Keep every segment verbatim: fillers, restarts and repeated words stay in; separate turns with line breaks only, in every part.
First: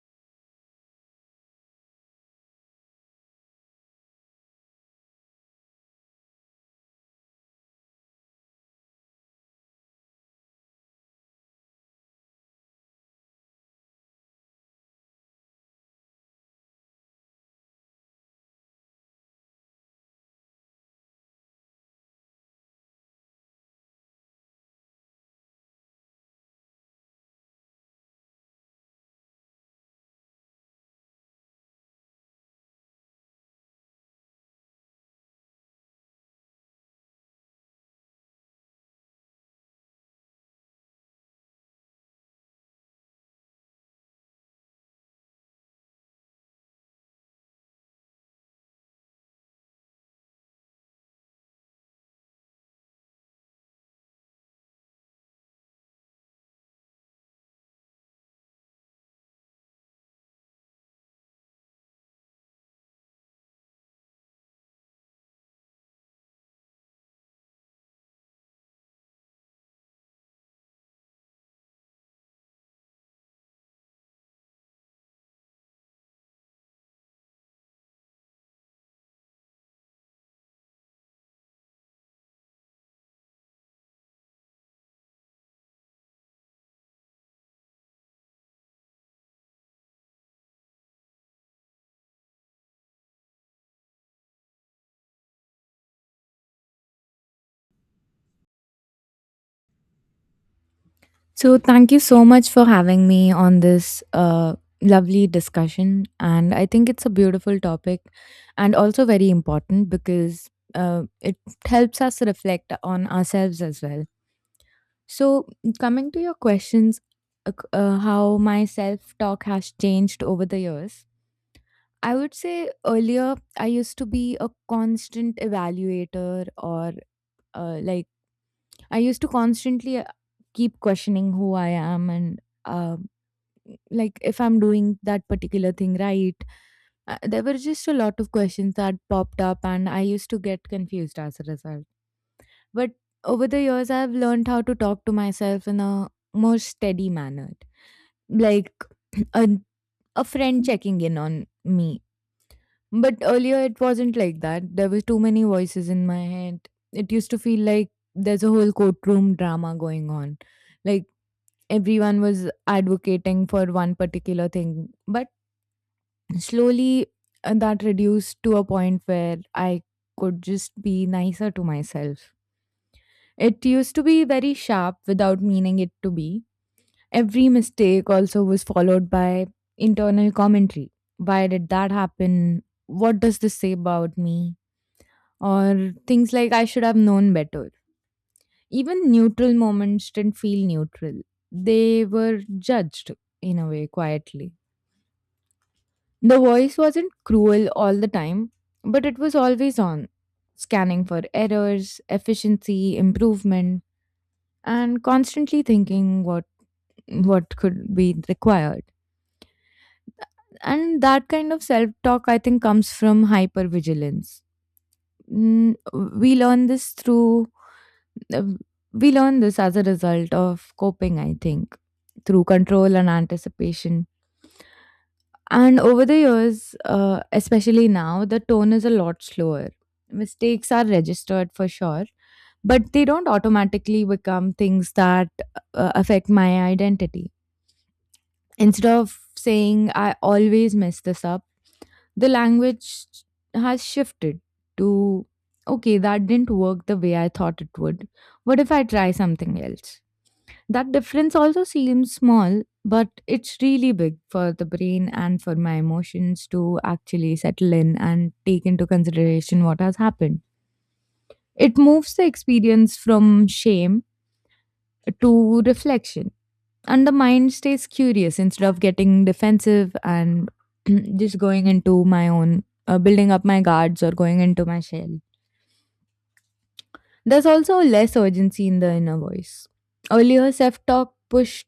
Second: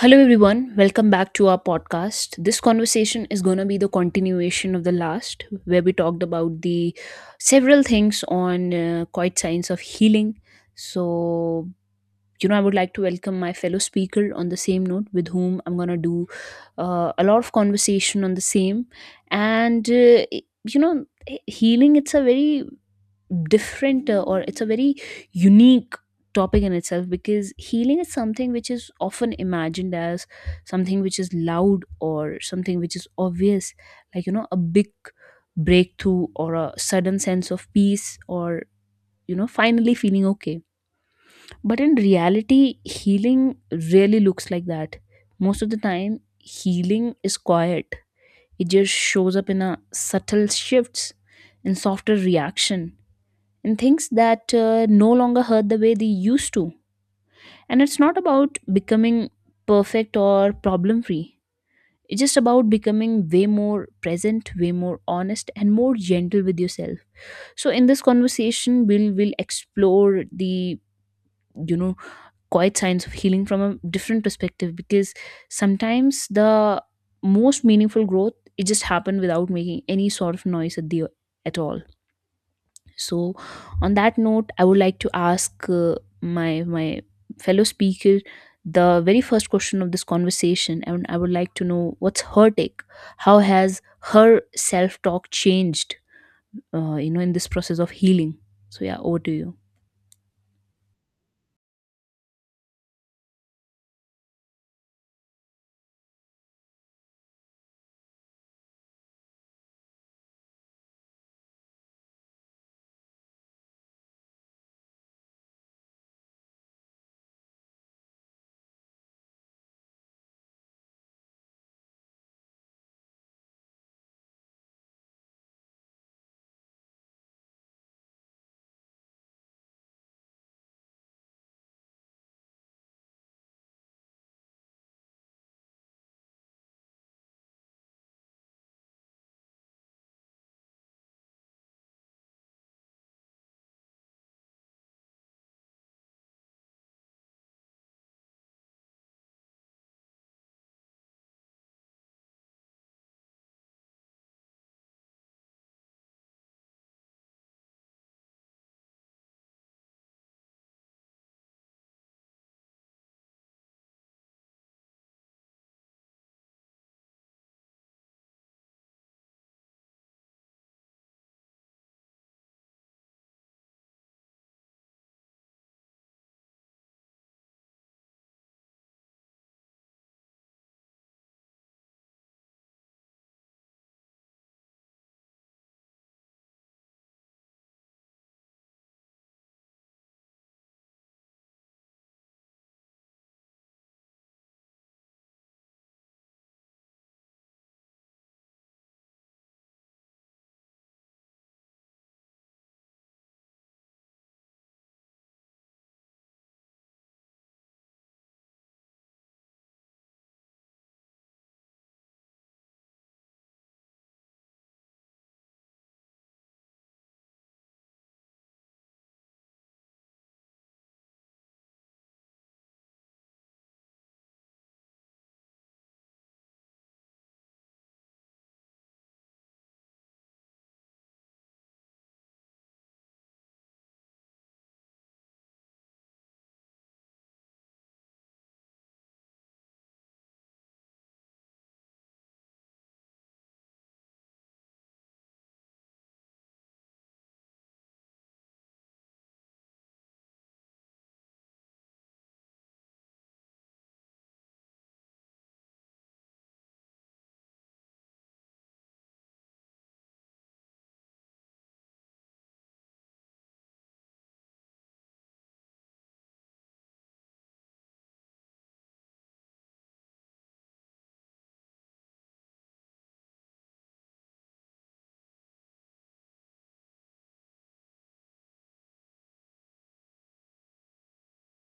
Hello, everyone. Welcome back to our podcast. This conversation is going to be the continuation of the last, where we talked about the several things on uh, quite science of healing. So, you know, I would like to welcome my fellow speaker on the same note, with whom I'm going to do uh, a lot of conversation on the same. And, uh, you know, healing, it's a very different uh, or it's a very unique topic in itself, because healing is something which is often imagined as something which is loud or something which is obvious, like you know a big breakthrough or a sudden sense of peace or you know finally feeling okay. But in reality, healing really looks like that. Most of the time healing is quiet. It just shows up in a subtle shifts, in softer reaction, and things that uh, no longer hurt the way they used to. And it's not about becoming perfect or problem free. It's just about becoming way more present, way more honest, and more gentle with yourself. So in this conversation, we'll we'll explore the you know quiet signs of healing from a different perspective, because sometimes the most meaningful growth, it just happened without making any sort of noise at the at all. So, on that note, I would like to ask, uh, my my fellow speaker, the very first question of this conversation, and I would like to know what's her take. How has her self talk changed? Uh, you know, in this process of healing. So yeah, over to you.
So, thank you so much for having me on this uh, lovely discussion. And I think it's a beautiful topic and also very important because uh, it helps us reflect on ourselves as well. So, coming to your questions, uh, c- uh, how my self talk has changed over the years. I would say earlier I used to be a constant evaluator, or uh, like I used to constantly uh, keep questioning who I am, and uh, like if I'm doing that particular thing right. Uh, there were just a lot of questions that popped up, and I used to get confused as a result. But over the years, I've learned how to talk to myself in a more steady manner, like a, a friend checking in on me. But earlier it wasn't like that. There were too many voices in my head. It used to feel like there's a whole courtroom drama going on, like everyone was advocating for one particular thing. But slowly, uh, that reduced to a point where I could just be nicer to myself. It used to be very sharp without meaning it to be. Every mistake also was followed by internal commentary. Why did that happen? What does this say about me? Or things like I should have known better. Even neutral moments didn't feel neutral. They were judged in a way quietly. The voice wasn't cruel all the time, but it was always on, scanning for errors, efficiency, improvement, and constantly thinking what what could be required. And that kind of self-talk I think comes from hypervigilance. Mm, we learn this through uh, we learn this as a result of coping, I think, through control and anticipation. And over the years, uh, especially now, the tone is a lot slower. Mistakes are registered for sure, but they don't automatically become things that uh, affect my identity. Instead of saying, I always mess this up, the language has shifted to, okay, that didn't work the way I thought it would. What if I try something else? That difference also seems small, but it's really big for the brain and for my emotions to actually settle in and take into consideration what has happened. It moves the experience from shame to reflection, and the mind stays curious instead of getting defensive and just going into my own, uh, building up my guards or going into my shell. There's also less urgency in the inner voice. Earlier, self talk pushed,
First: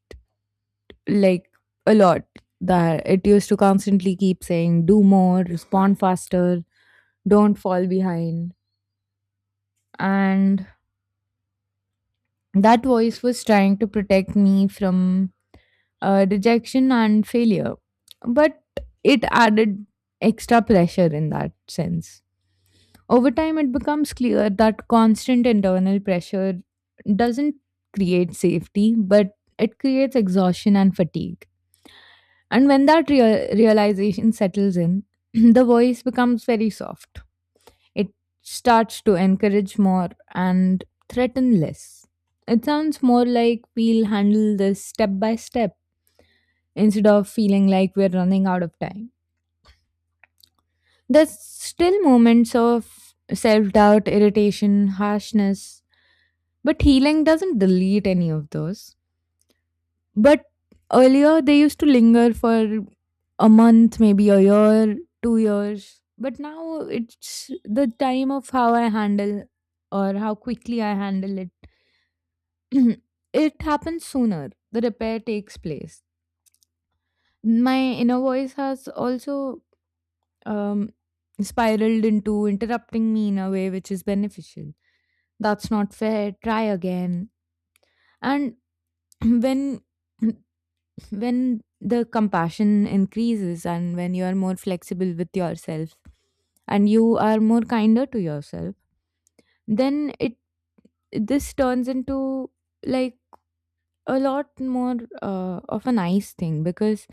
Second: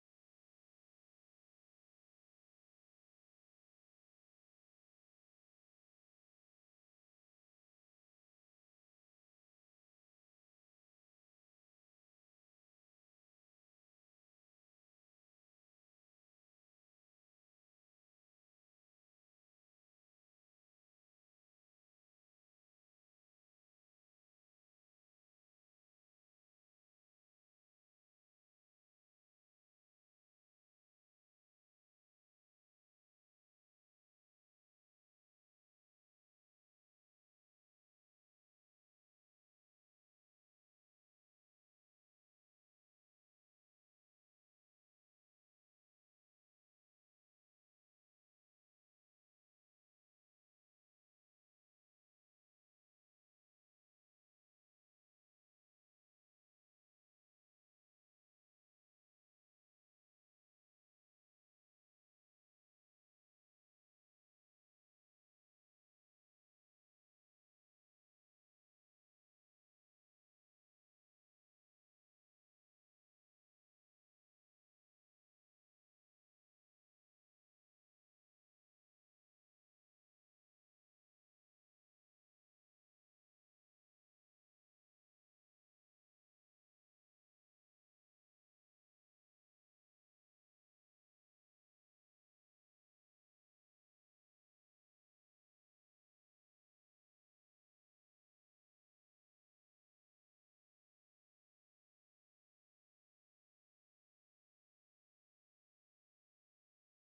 like, a lot. That it used to constantly keep saying, do more, respond faster, don't fall behind. And that voice was trying to protect me from uh, rejection and failure. But it added extra pressure in that sense. Over time, it becomes clear that constant internal pressure doesn't create safety, but it creates exhaustion and fatigue. And when that rea- realization settles in, the voice becomes very soft. It starts to encourage more and threaten less. It sounds more like we'll handle this step by step instead of feeling like we're running out of time. There's still moments of self doubt, irritation, harshness, but healing doesn't delete any of those. But earlier they used to linger for a month, maybe a year, two years. But now it's the time of how I handle or how quickly I handle it. It happens sooner. The repair takes place. My inner voice has also um, spiraled into interrupting me in a way which is beneficial. That's not fair. Try again. And when when the compassion increases, and when you are more flexible with yourself and you are more kinder to yourself, then it, this turns into, like, a lot more uh, of a nice thing, because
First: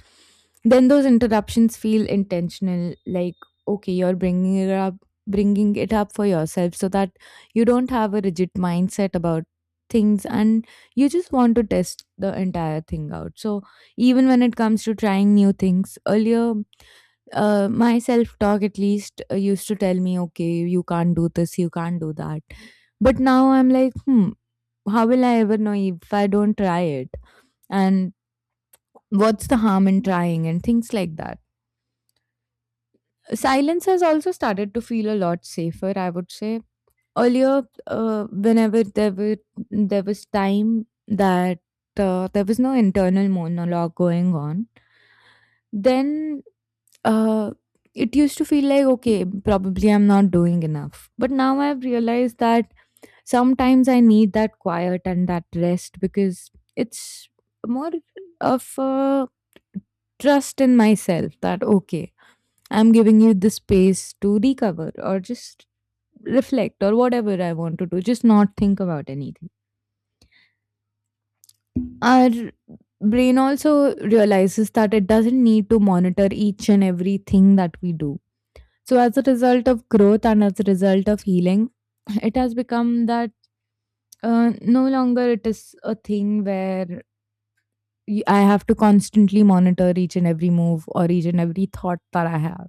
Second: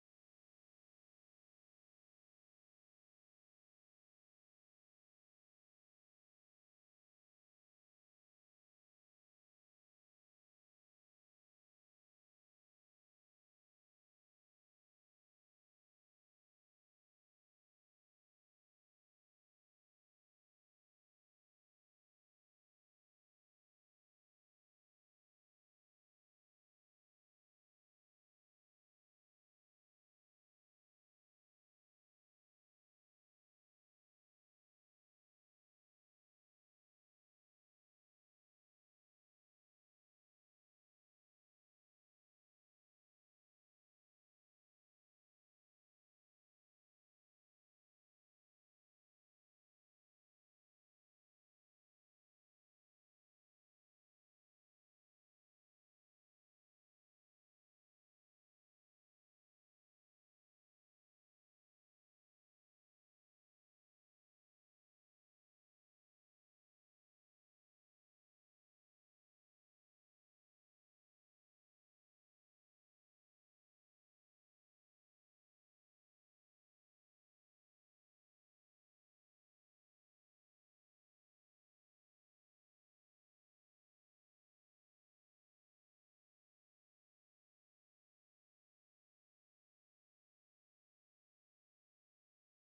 then those interruptions feel intentional, like, okay, you're bringing it up, bringing it up for yourself so that you don't have a rigid mindset about things, and you just want to test the entire thing out. So even when it comes to trying new things, earlier uh, my self talk at least uh, used to tell me, okay, you can't do this, you can't do that. But now I'm like, hmm, how will I ever know if I don't try it? And what's the harm in trying and things like that. Silence has also started to feel a lot safer, I would say. Earlier, uh, whenever there were there was time that uh, there was no internal monologue going on, then uh, it used to feel like, okay, probably I'm not doing enough. But now I've realized that sometimes I need that quiet and that rest, because it's more of a trust in myself that, okay, I'm giving you the space to recover or just reflect or whatever I want to do, just not think about anything. Our brain also realizes that it doesn't need to monitor each and everything that we do. So, as a result of growth and as a result of healing, it has become that uh, no longer it is a thing where y- I have to constantly monitor each and every move or each and every thought that I have.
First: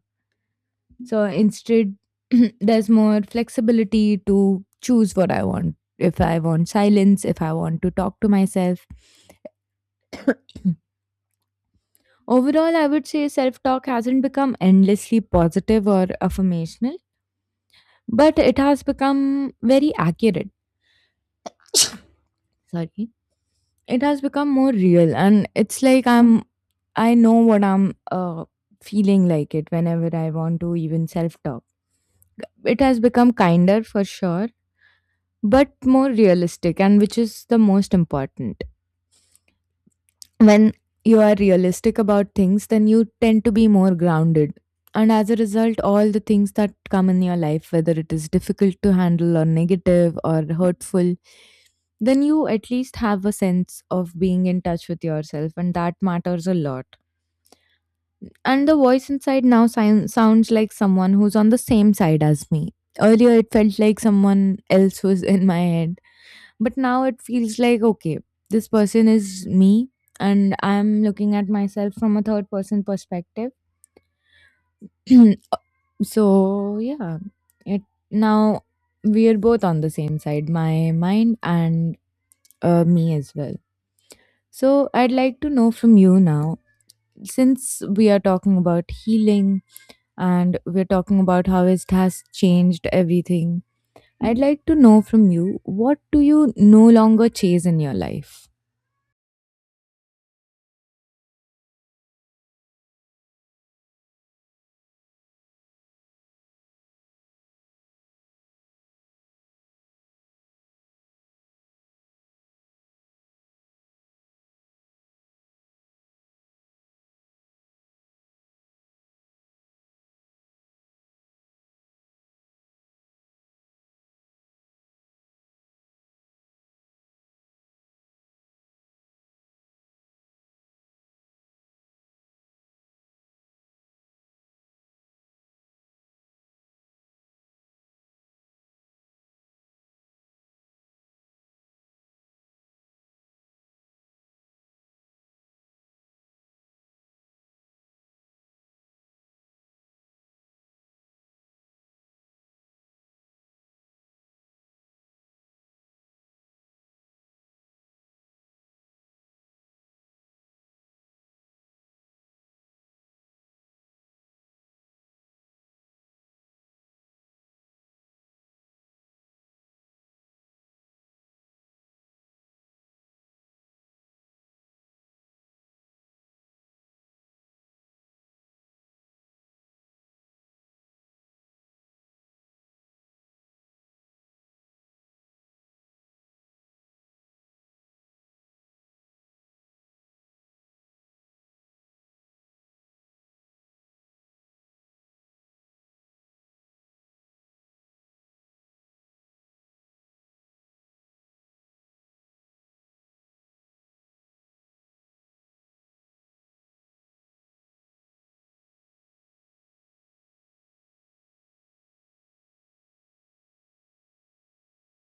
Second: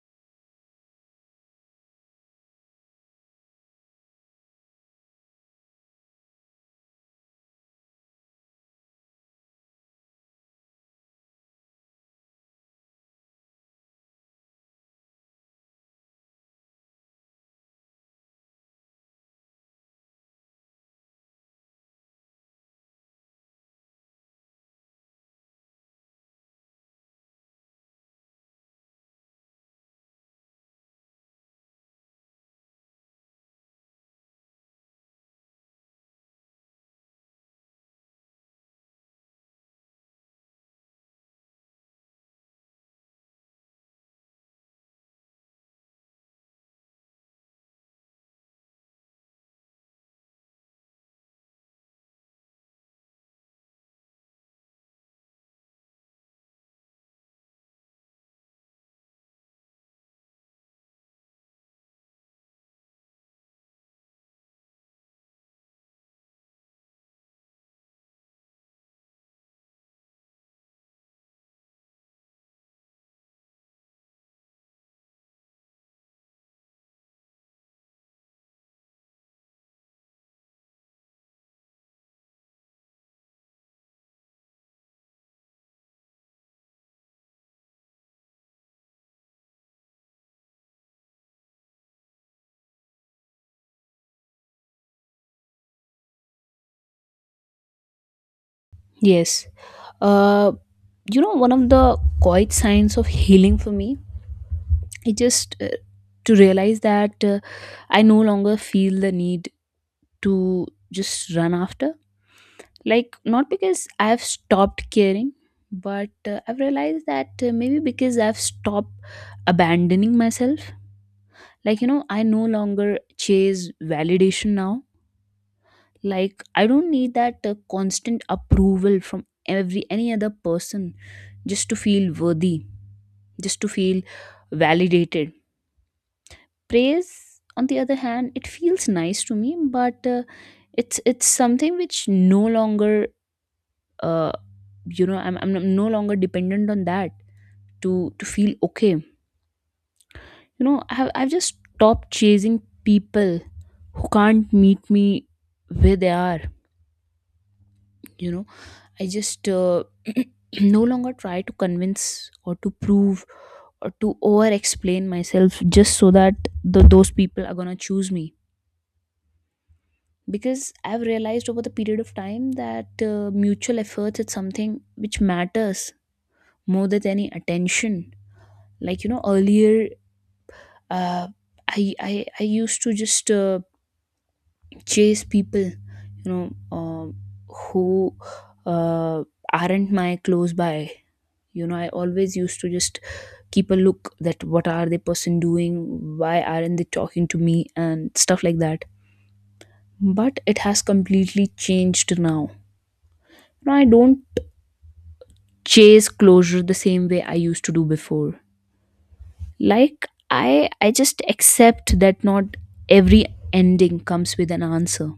So instead, there's more flexibility to choose what I want. If I want silence, if I want to talk to myself. Overall, I would say self talk hasn't become endlessly positive or affirmational, but it has become very accurate. Sorry. It has become more real, and it's like I'm, I know what I'm uh, feeling like it whenever I want to even self talk. It has become kinder for sure, but more realistic, and which is the most important. When you are realistic about things, then you tend to be more grounded. And as a result, all the things that come in your life, whether it is difficult to handle or negative or hurtful, then you at least have a sense of being in touch with yourself, and that matters a lot. And the voice inside now sound, sounds like someone who's on the same side as me. Earlier, it felt like someone else was in my head. But now it feels like, okay, this person is me and I'm looking at myself from a third person perspective. So, yeah, it now we are both on the same side, my mind and uh, me as well. So, I'd like to know from you now, since we are talking about healing and we're talking about how it has changed everything, I'd like to know from you, what do you no longer chase in your life?
Yes. Uh, you know, one of the quiet signs of healing for me, it just uh, to realize that uh, I no longer feel the need to just run after, like, not because I have stopped caring, but uh, I've realized that uh, maybe because I've stopped abandoning myself. Like, you know, I no longer chase validation now. Like, I don't need that uh, constant approval from every any other person just to feel worthy, just to feel validated. Praise, on the other hand, it feels nice to me, but uh, it's it's something which no longer uh, you know, i'm, I'm no no longer dependent on that to to feel okay. You know, I have, I've just stopped chasing people who can't meet me where they are. You know, I just uh, no longer try to convince or to prove or to over explain myself, just so that the, those people are gonna choose me. Because I've realized over the period of time that uh, mutual efforts is something which matters more than any attention. Like, you know, earlier uh, I, I I used to just uh, chase people, you know, um who uh, aren't my close by. You know, I always used to just keep a look that what are the person doing, why aren't they talking to me, and stuff like that. But it has completely changed now. Now I don't chase closure the same way I used to do before. Like, I I just accept that not every ending comes with an answer,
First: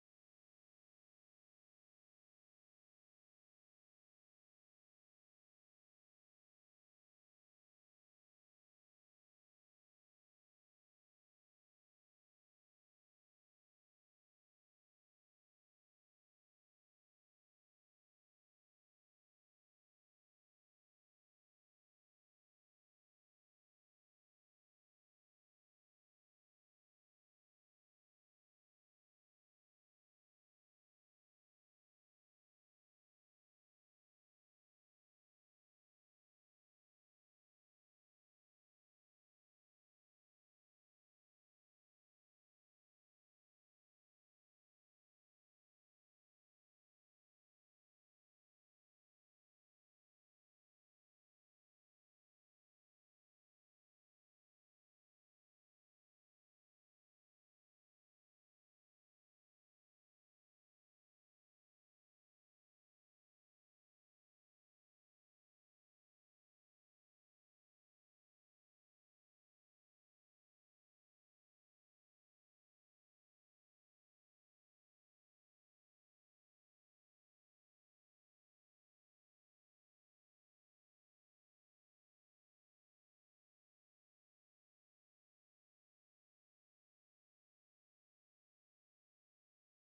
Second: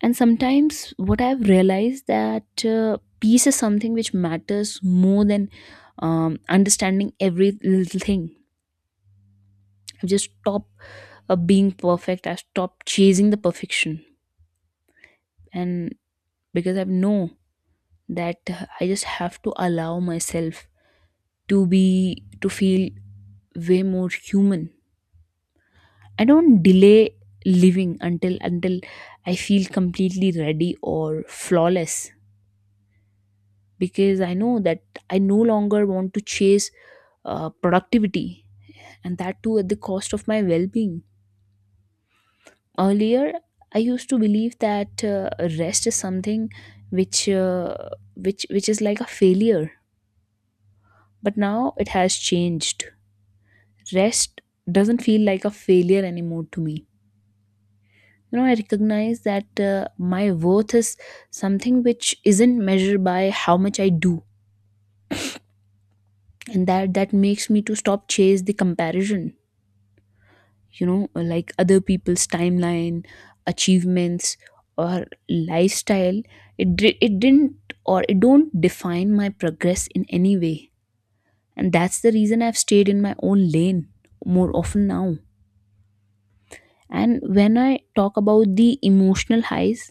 and sometimes what I've realized that uh, peace is something which matters more than um, understanding every little thing. I've just stopped uh, being perfect, I've stopped chasing the perfection. And because I know that uh, I just have to allow myself to be, to feel way more human. I don't delay living until until I feel completely ready or flawless, because I know that I no longer want to chase uh, productivity, and that too at the cost of my well being. Earlier, I used to believe that uh, rest is something which, uh, which, which is like a failure, but now it has changed. Rest doesn't feel like a failure anymore to me. You know, I recognize that uh, my worth is something which isn't measured by how much I do, and that that makes me to stop chase the comparison. You know, uh, like other people's timeline, achievements, or lifestyle, it di- it didn't, or it don't, define my progress in any way. And that's the reason I've stayed in my own lane more often now. And when I talk about the emotional highs,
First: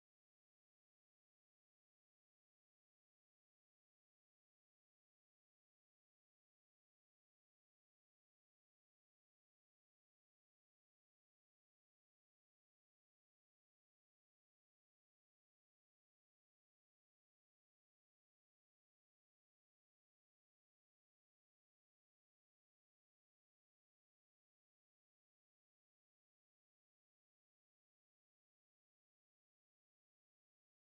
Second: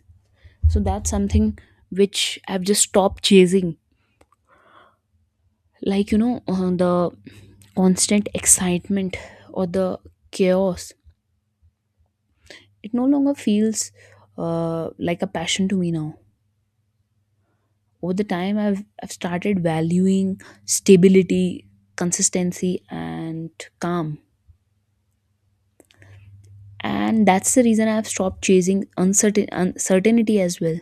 so that's something which I've just stopped chasing. Like, you know, uh, the constant excitement or the chaos, it no longer feels uh, like a passion to me now. Over the time, I've I've started valuing stability, consistency and calm. And that's the reason I've stopped chasing uncertain uncertainty as well.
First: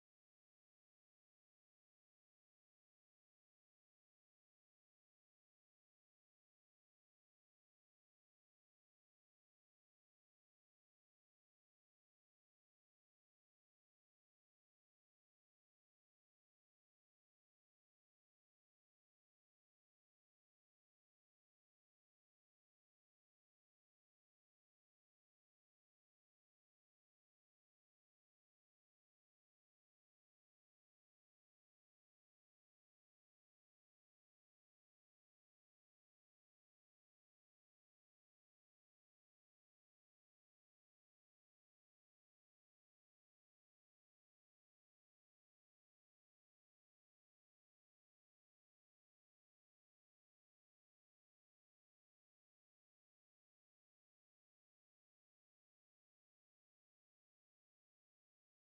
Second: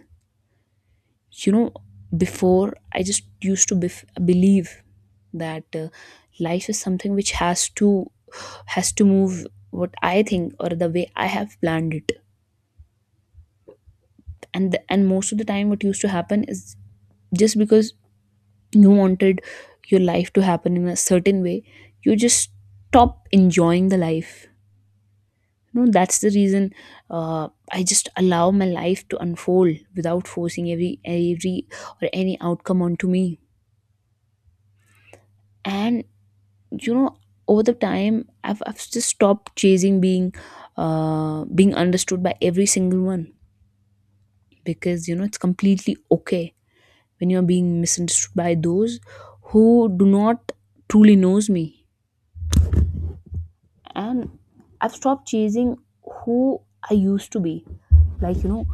You know, before I just used to bef- believe that uh, life is something which has to has to move what I think or the way I have planned it. And the, and most of the time what used to happen is, just because you wanted your life to happen in a certain way, you just stop enjoying the life. No, that's the reason uh, I just allow my life to unfold without forcing every every or any outcome onto me. And you know, over the time i've, I've just stopped chasing being uh, being understood by every single one, because you know it's completely okay when you're being misunderstood by those who do not truly knows me. And I've stopped chasing who I used to be. Like, you know,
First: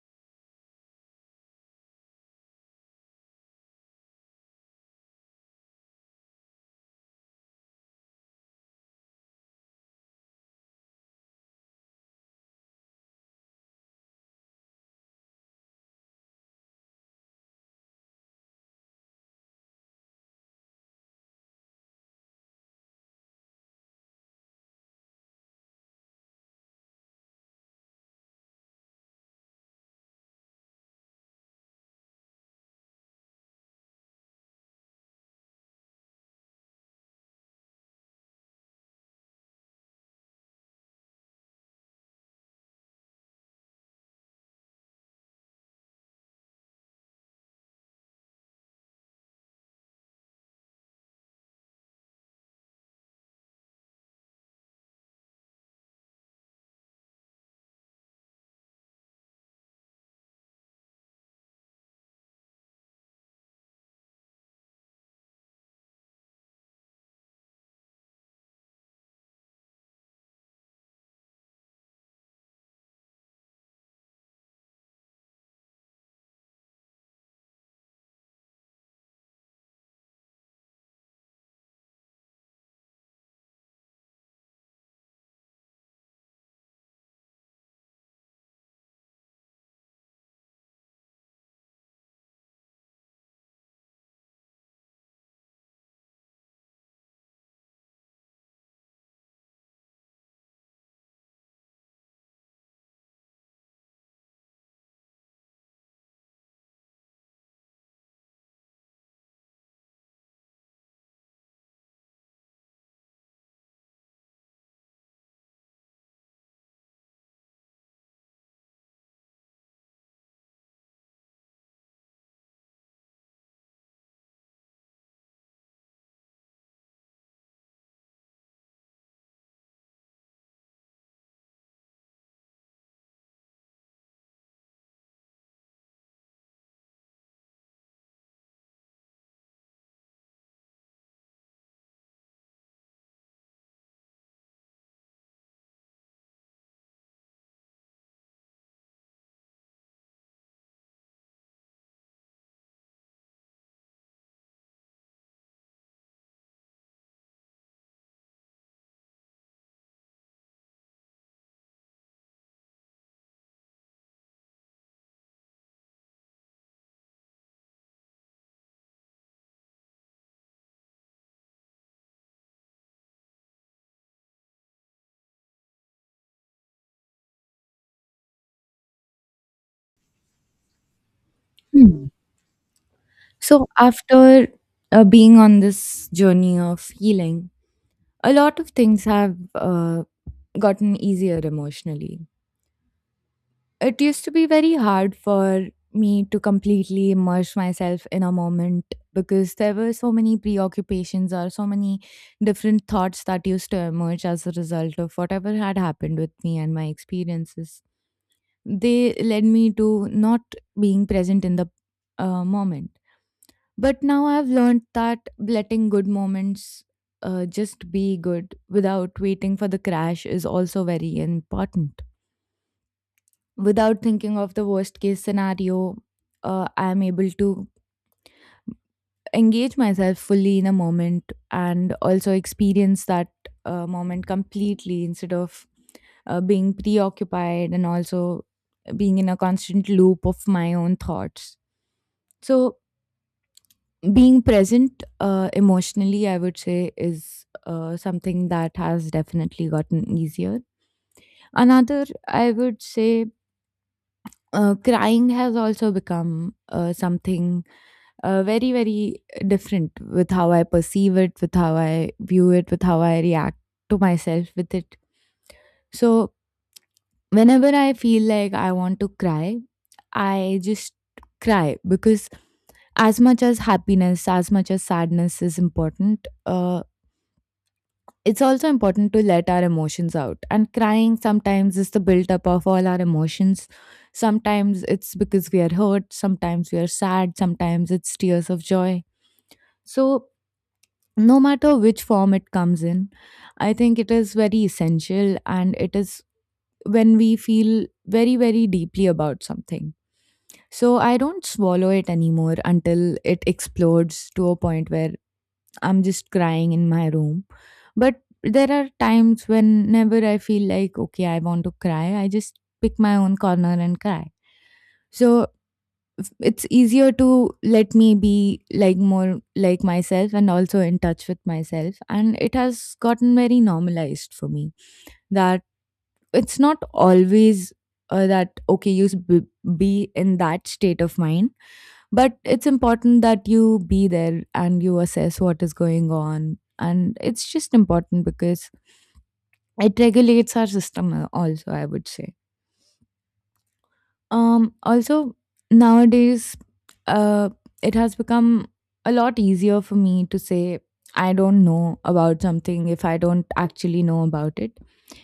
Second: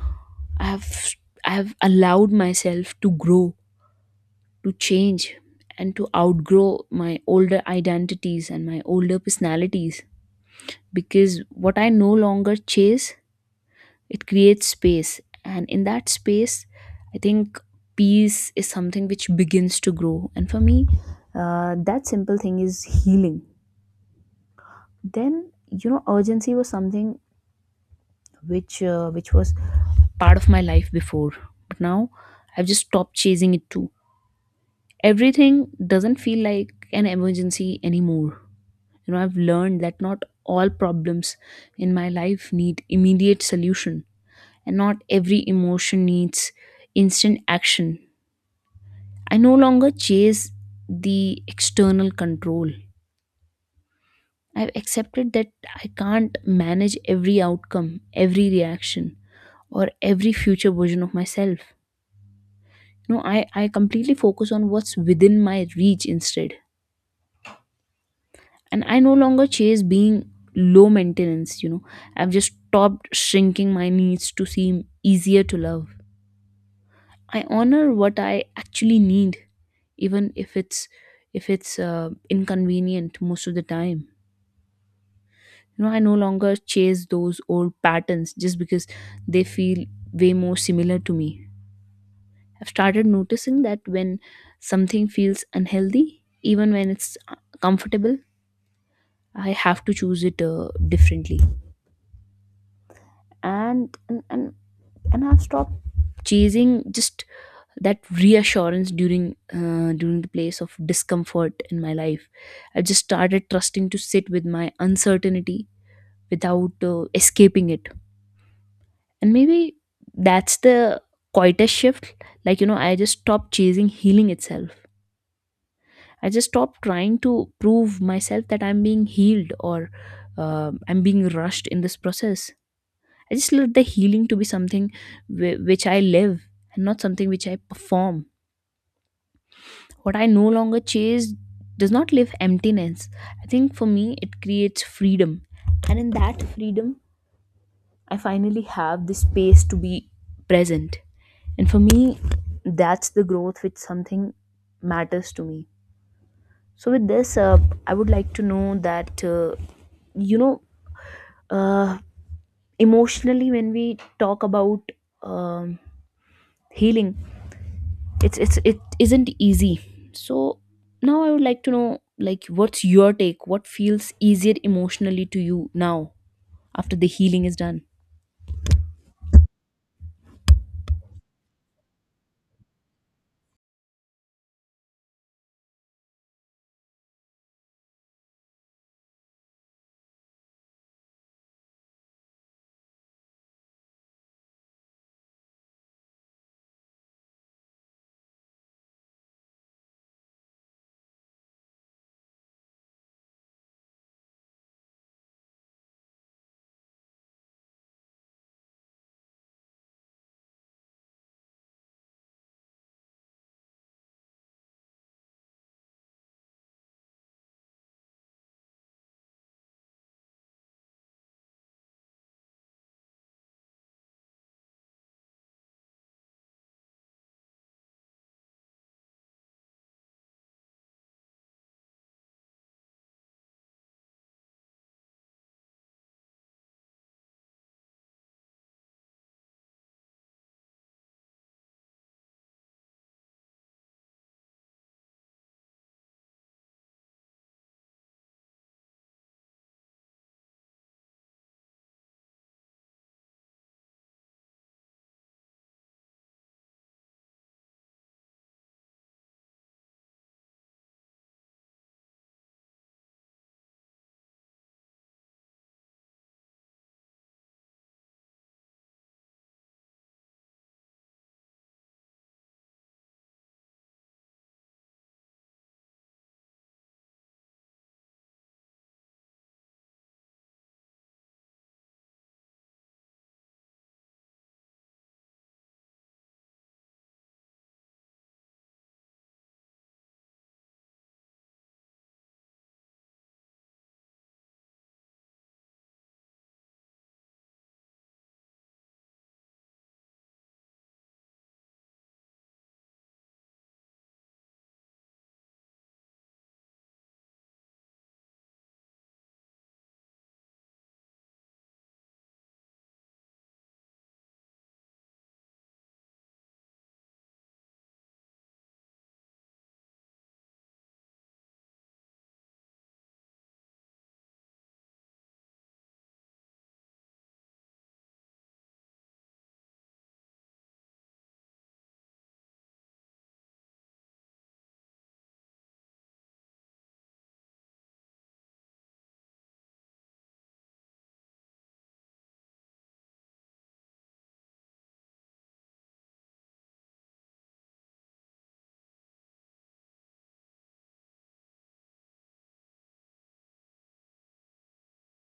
i have I have allowed myself to grow, to change, and to outgrow my older identities and my older personalities. Because what I no longer chase, it creates space, and in that space, I think peace is something which begins to grow. And for me, uh, that simple thing is healing. Then you know, urgency was something which uh, which was part of my life before, but now I've just stopped chasing it too. Everything doesn't feel like an emergency anymore. You know, I've learned that not all problems in my life need immediate solution, and not every emotion needs instant action. I no longer chase the external control. I've accepted that I can't manage every outcome, every reaction, or every future version of myself. No, i i completely focus on what's within my reach instead. And I no longer chase being low maintenance. You know, I've just stopped shrinking my needs to seem easier to love. I honor what I actually need, even if it's if it's uh, inconvenient most of the time. You know, I no longer chase those old patterns just because they feel way more similar to me. I've started noticing that when something feels unhealthy, even when it's uh, comfortable, I have to choose it uh, differently. and and and, and I've stopped chasing just that reassurance during uh, during the place of discomfort in my life. I just started trusting to sit with my uncertainty without uh, escaping it. And maybe that's the quietest shift. Like, you know, I just stopped chasing healing itself. I just stopped trying to prove myself that I'm being healed, or uh, I'm being rushed in this process. I just let the healing to be something whi- which I live and not something which I perform. What I no longer chase does not live emptiness. I think for me, it creates freedom. And in that freedom, I finally have the space to be present. And for me, that's the growth which something matters to me. So, with this, uh, I would like to know that, uh, you know, uh, emotionally, when we talk about um, healing, it's it's it isn't easy. So now I would like to know, like, what's your take? What feels easier emotionally to you now after the healing is done?
Hmm. So, after uh, being on this journey of healing, a lot of things have uh, gotten easier emotionally. It used to be very hard for me to completely immerse myself in a moment because there were so many preoccupations or so many different thoughts that used to emerge as a result of whatever had happened with me and my experiences. They led me to not being present in the uh, moment. But now I've learned that letting good moments uh, just be good without waiting for the crash is also very important. Without thinking of the worst case scenario, uh, I'm able to engage myself fully in a moment and also experience that uh, moment completely, instead of uh, being preoccupied and also being in a constant loop of my own thoughts. So being present uh, emotionally, I would say, is uh, something that has definitely gotten easier. Another, I would say, uh, crying has also become uh, something uh, very, very different with how I perceive it, with how I view it, with how I react to myself with it. So, whenever I feel like I want to cry, I just cry, because as much as happiness, as much as sadness is important, uh, it's also important to let our emotions out. And crying sometimes is the buildup of all our emotions. Sometimes it's because we are hurt, sometimes we are sad, sometimes it's tears of joy. So, no matter which form it comes in, I think it is very essential, and it is when we feel very, very deeply about something. So I don't swallow it anymore until it explodes to a point where I'm just crying in my room. But there are times whenever I feel like, okay, I want to cry, I just pick my own corner and cry. So f- it's easier to let me be like more like myself and also in touch with myself. And it has gotten very normalized for me that it's not always uh, that, okay, you s- b- be in that state of mind, but it's important that you be there and you assess what is going on. And it's just important because it regulates our system uh, also, I would say. Um, also, Nowadays, uh, it has become a lot easier for me to say, I don't know about something if I don't actually know about it,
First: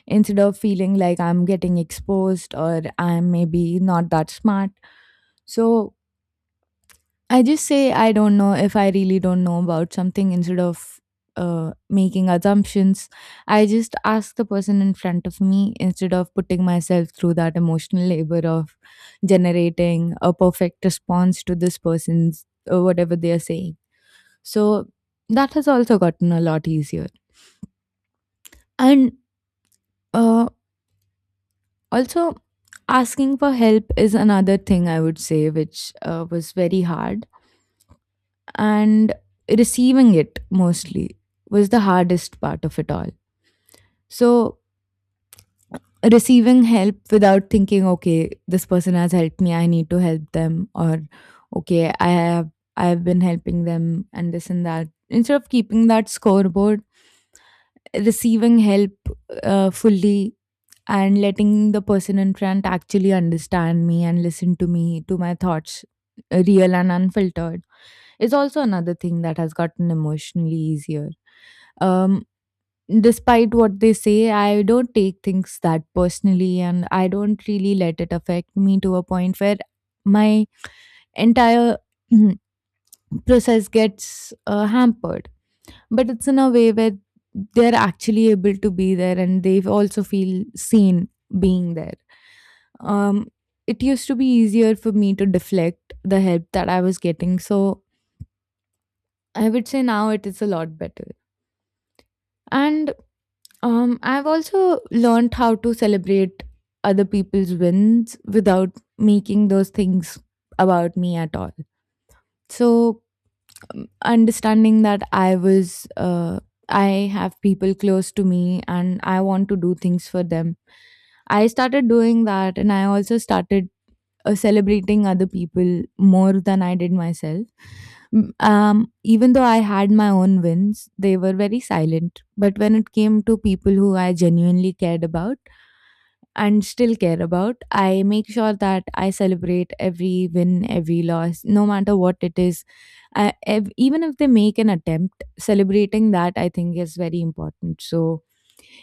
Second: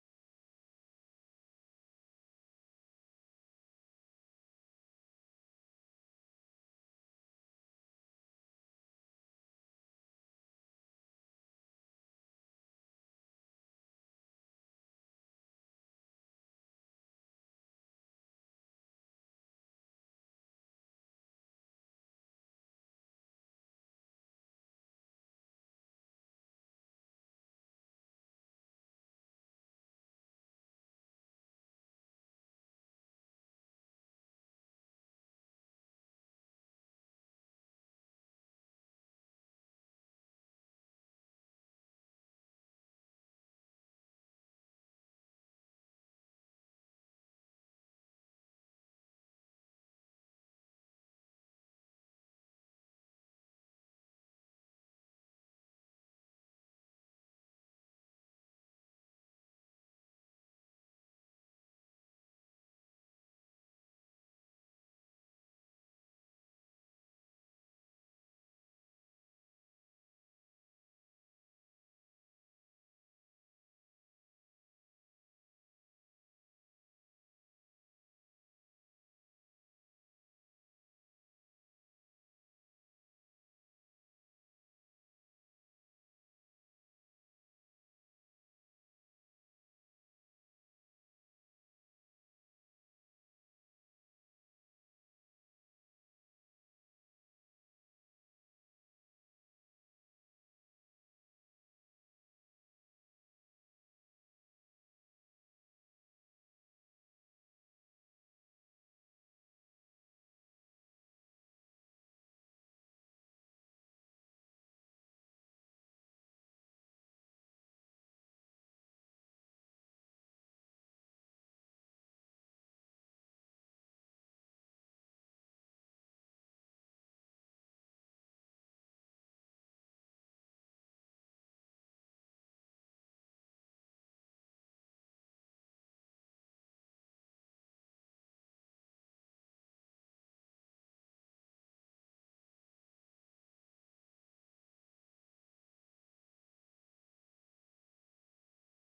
instead of feeling like I'm getting exposed or I'm maybe not that smart. So I just say I don't know if I really don't know about something instead of uh, making assumptions. I just ask the person in front of me instead of putting myself through that emotional labor of generating a perfect response to this person's uh, whatever they are saying. So that has also gotten a lot easier. And uh, also, asking for help is another thing I would say, which uh, was very hard and receiving it mostly was the hardest part of it all. So, receiving help without thinking, okay, this person has helped me, I need to help them, or okay, I have I have been helping them and this and that. Instead of keeping that scoreboard, receiving help uh, fully and letting the person in front actually understand me and listen to me, to my thoughts, uh, real and unfiltered, is also another thing that has gotten emotionally easier. Um, Despite what they say, I don't take things that personally and I don't really let it affect me to a point where my entire process gets uh, hampered. But it's in a way where they're actually able to be there and they also feel seen being there. Um, it used to be easier for me to deflect the help that I was getting. So I would say now it is a lot better. And um, I've also learned how to celebrate other people's wins without making those things about me at all. So, um, understanding that I was, uh, I have people close to me and I want to do things for them. I started doing that and I also started uh, celebrating other people more than I did myself. M- Um, Even though I had my own wins, they were very silent. But when it came to people who I genuinely cared about and still care about, I make sure that I celebrate every win, every loss, no matter what it is. I, ev- even if they make an attempt, celebrating that I think is very important. So,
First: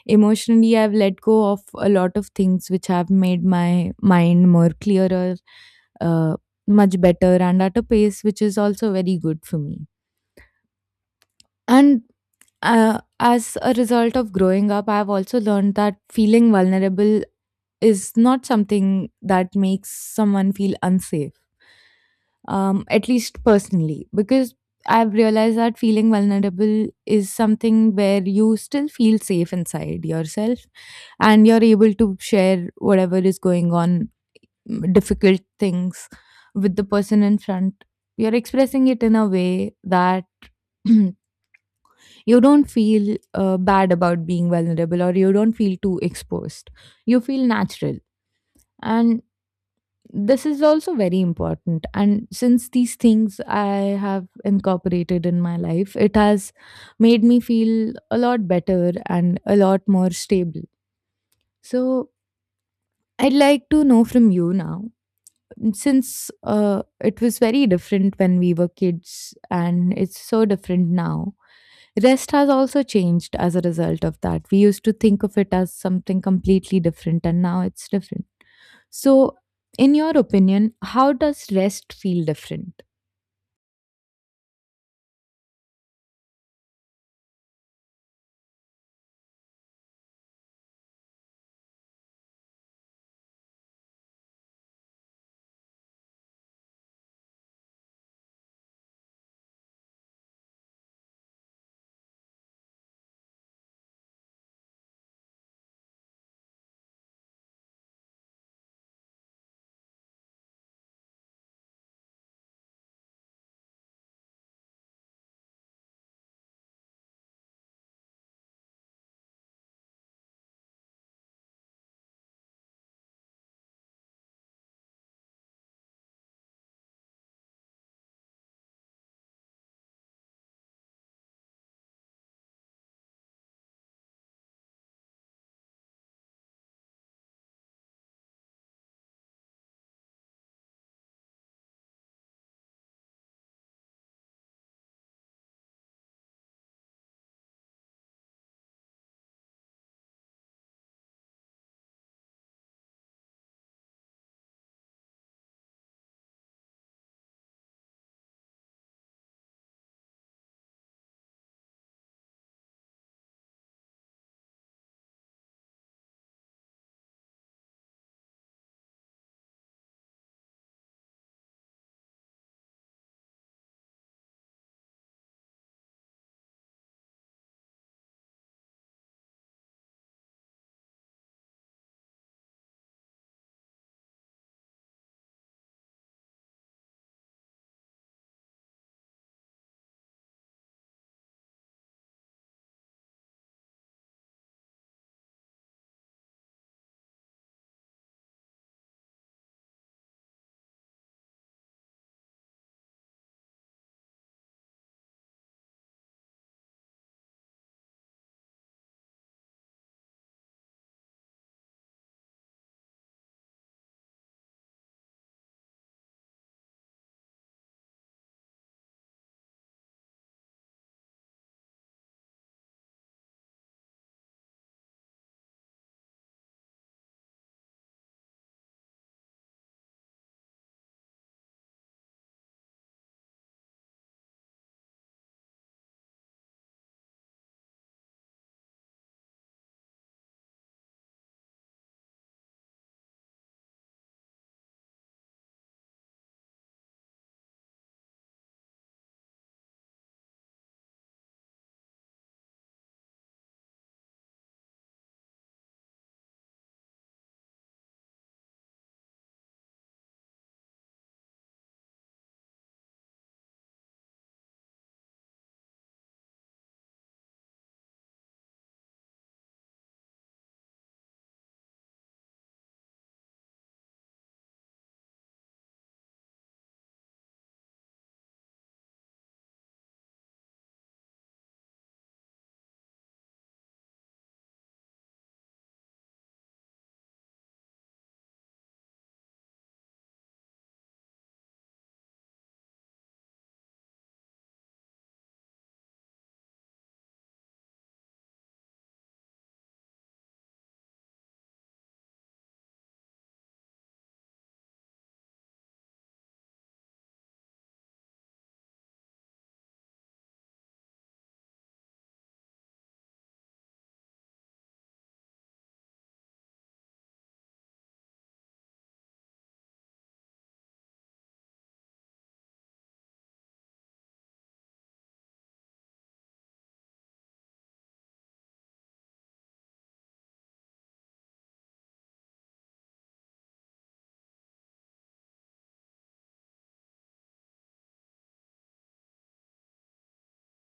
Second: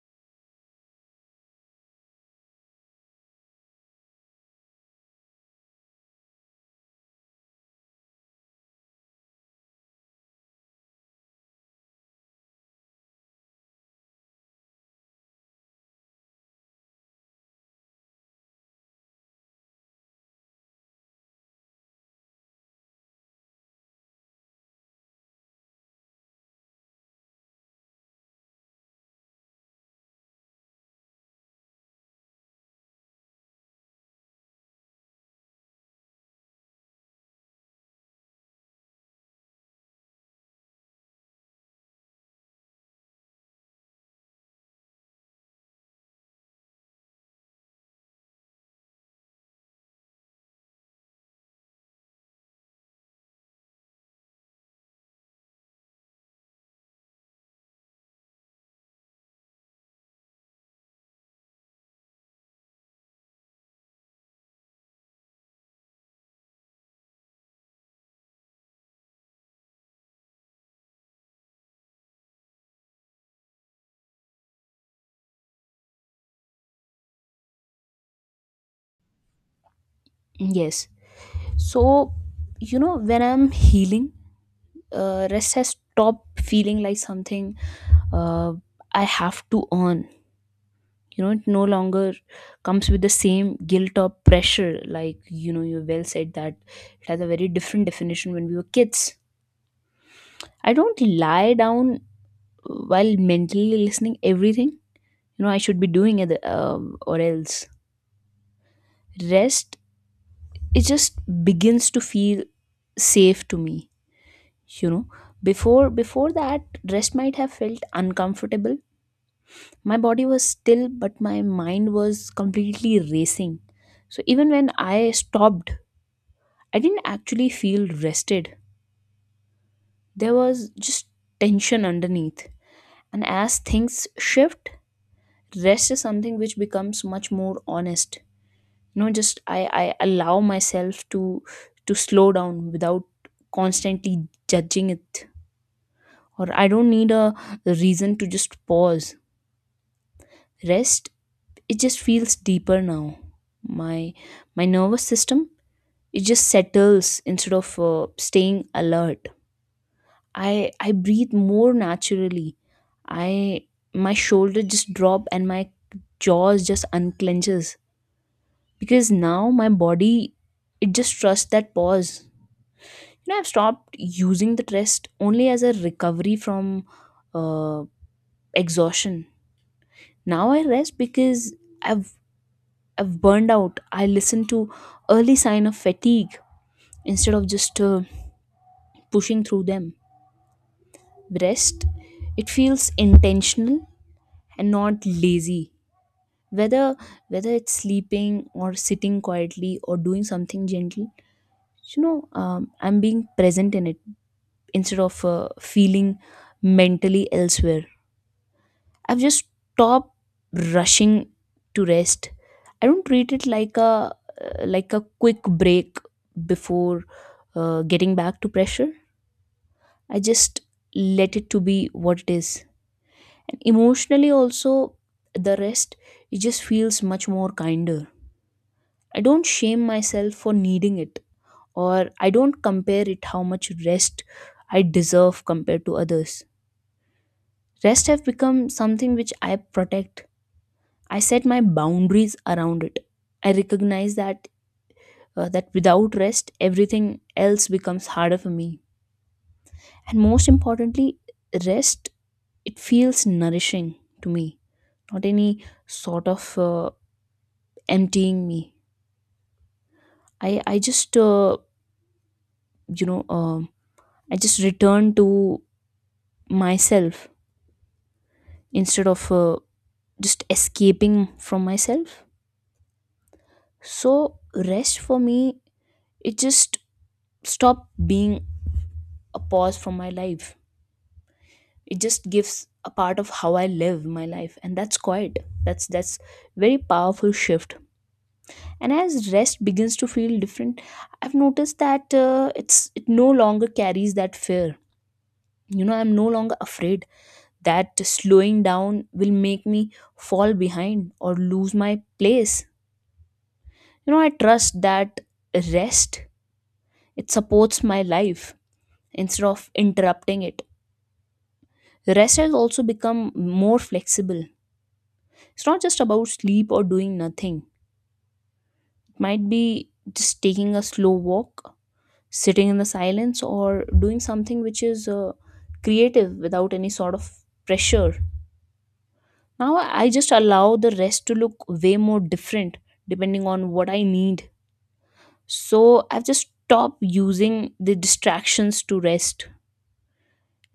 emotionally, I've let go of a lot of things which have made my mind more clearer, uh, much better, and at a pace which is also very good for me. And uh, as a result of growing up, I've also learned that feeling vulnerable is not something that makes someone feel unsafe, um, at least personally, because I've realized that feeling vulnerable is something where you still feel safe inside yourself and you're able to share whatever is going on, mm, difficult things with the person in front. You're expressing it in a way that you don't feel uh, bad about being vulnerable or you don't feel too exposed. You feel natural. And this is also very important, and since these things I have incorporated in my life, it has made me feel a lot better and a lot more stable. So I'd like to know from you now, since uh, it was very different when we were kids and it's so different now. Rest has also changed as a result of that. We used to think of it as something completely different, and now it's different. So, in your opinion,
Yes.
how does rest
So,
feel
you
different?
know, when I'm healing, uh, rest has stopped feeling like something uh, I have to earn. You know, it no longer comes with the same guilt or pressure. Like, you know, you well said that it has a very different definition when we were kids. I don't lie down while mentally listening everything, you know, I should be doing it, um, or else. Rest, it just begins to feel safe to me. You know, before before that, rest might have felt uncomfortable. My body was still, but my mind was completely racing. So even when I stopped, I didn't actually feel rested. There was just tension underneath. And as things shift, rest is something which becomes much more honest. You know, just i i allow myself to to slow down without constantly judging it. Or I don't need a reason to just pause. Rest, it just feels deeper now. My my nervous system, it just settles instead of uh, staying alert. i I breathe more naturally. I My shoulder just drop, and my jaws just unclenches, because now my body, it just trusts that pause. You know, I've stopped using the rest only as a recovery from uh, exhaustion. Now I rest because i've I've burned out. I listen to early sign of fatigue instead of just uh, pushing through them. Rest, it feels intentional and not lazy. whether Whether it's sleeping or sitting quietly or doing something gentle. You know, um, I'm being present in it instead of uh, feeling mentally elsewhere. I've just stopped rushing to rest. I don't treat it like a uh, like a quick break before uh, getting back to pressure. I just let it to be what it is. And emotionally also, the rest, it just feels much more kinder. I don't shame myself for needing it, or I don't compare it how much rest I deserve compared to others. Rest have become something which I protect. I set my boundaries around it. I recognize that uh, that without rest, everything else becomes harder for me. And most importantly, rest, it feels nourishing to me, not any sort of uh, emptying me. I I just uh, you know, um I just return to myself instead of uh, just escaping from myself. So rest for me, it just stopped being a pause from my life. It just gives a part of how I live my life, and that's quite, that's that's very powerful shift. And as rest begins to feel different, I've noticed that uh, it's it no longer carries that fear. You know, I'm no longer afraid that slowing down will make me fall behind or lose my place. You know, I trust that rest, it supports my life instead of interrupting it. Rest has also become more flexible. It's not just about sleep or doing nothing. Might be just taking a slow walk, sitting in the silence, or doing something which is uh, creative without any sort of pressure. Now I just allow the rest to look way more different depending on what I need. So I've just stopped using the distractions to rest.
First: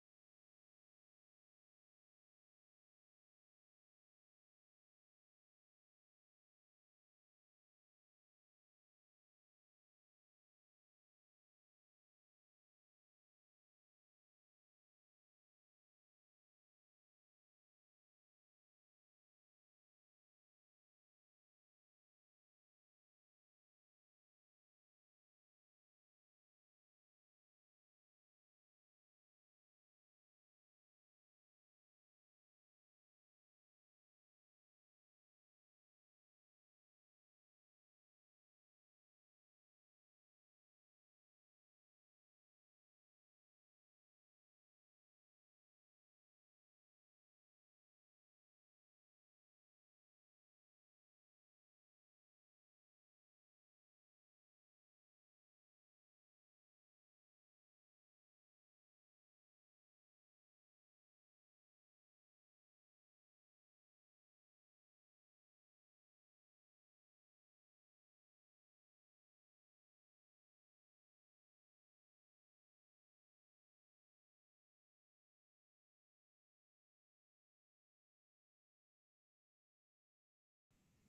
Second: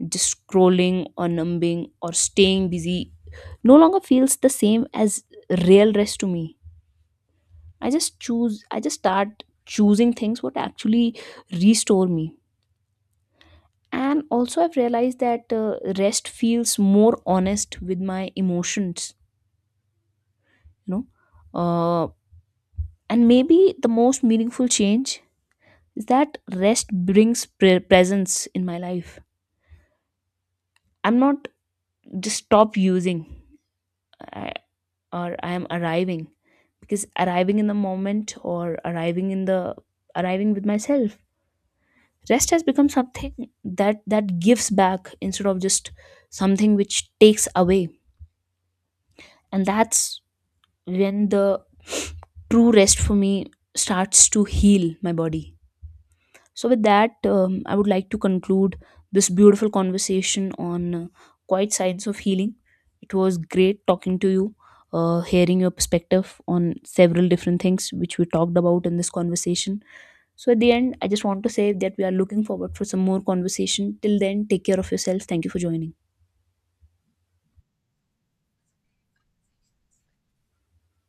Just scrolling or numbing or staying busy no longer feels the same as real rest to me. I just choose, I just start choosing things what actually restore me. And also, I've realized that uh, rest feels more honest with my emotions, you know. Uh, and maybe the most meaningful change is that rest brings pre- presence in my life. I'm not just stop using I, or I am arriving, because arriving in the moment, or arriving in the arriving with myself. Rest has become something that that gives back instead of just something which takes away. And that's when the true rest for me starts to heal my body. So, with that, um, I would like to conclude this beautiful conversation on uh, quiet signs of healing. It was great talking to you, uh, hearing your perspective on several different things which we talked about in this conversation. So, at the end, I just want to say that we are looking forward for some more conversation. Till then, take care of yourself. Thank you for joining.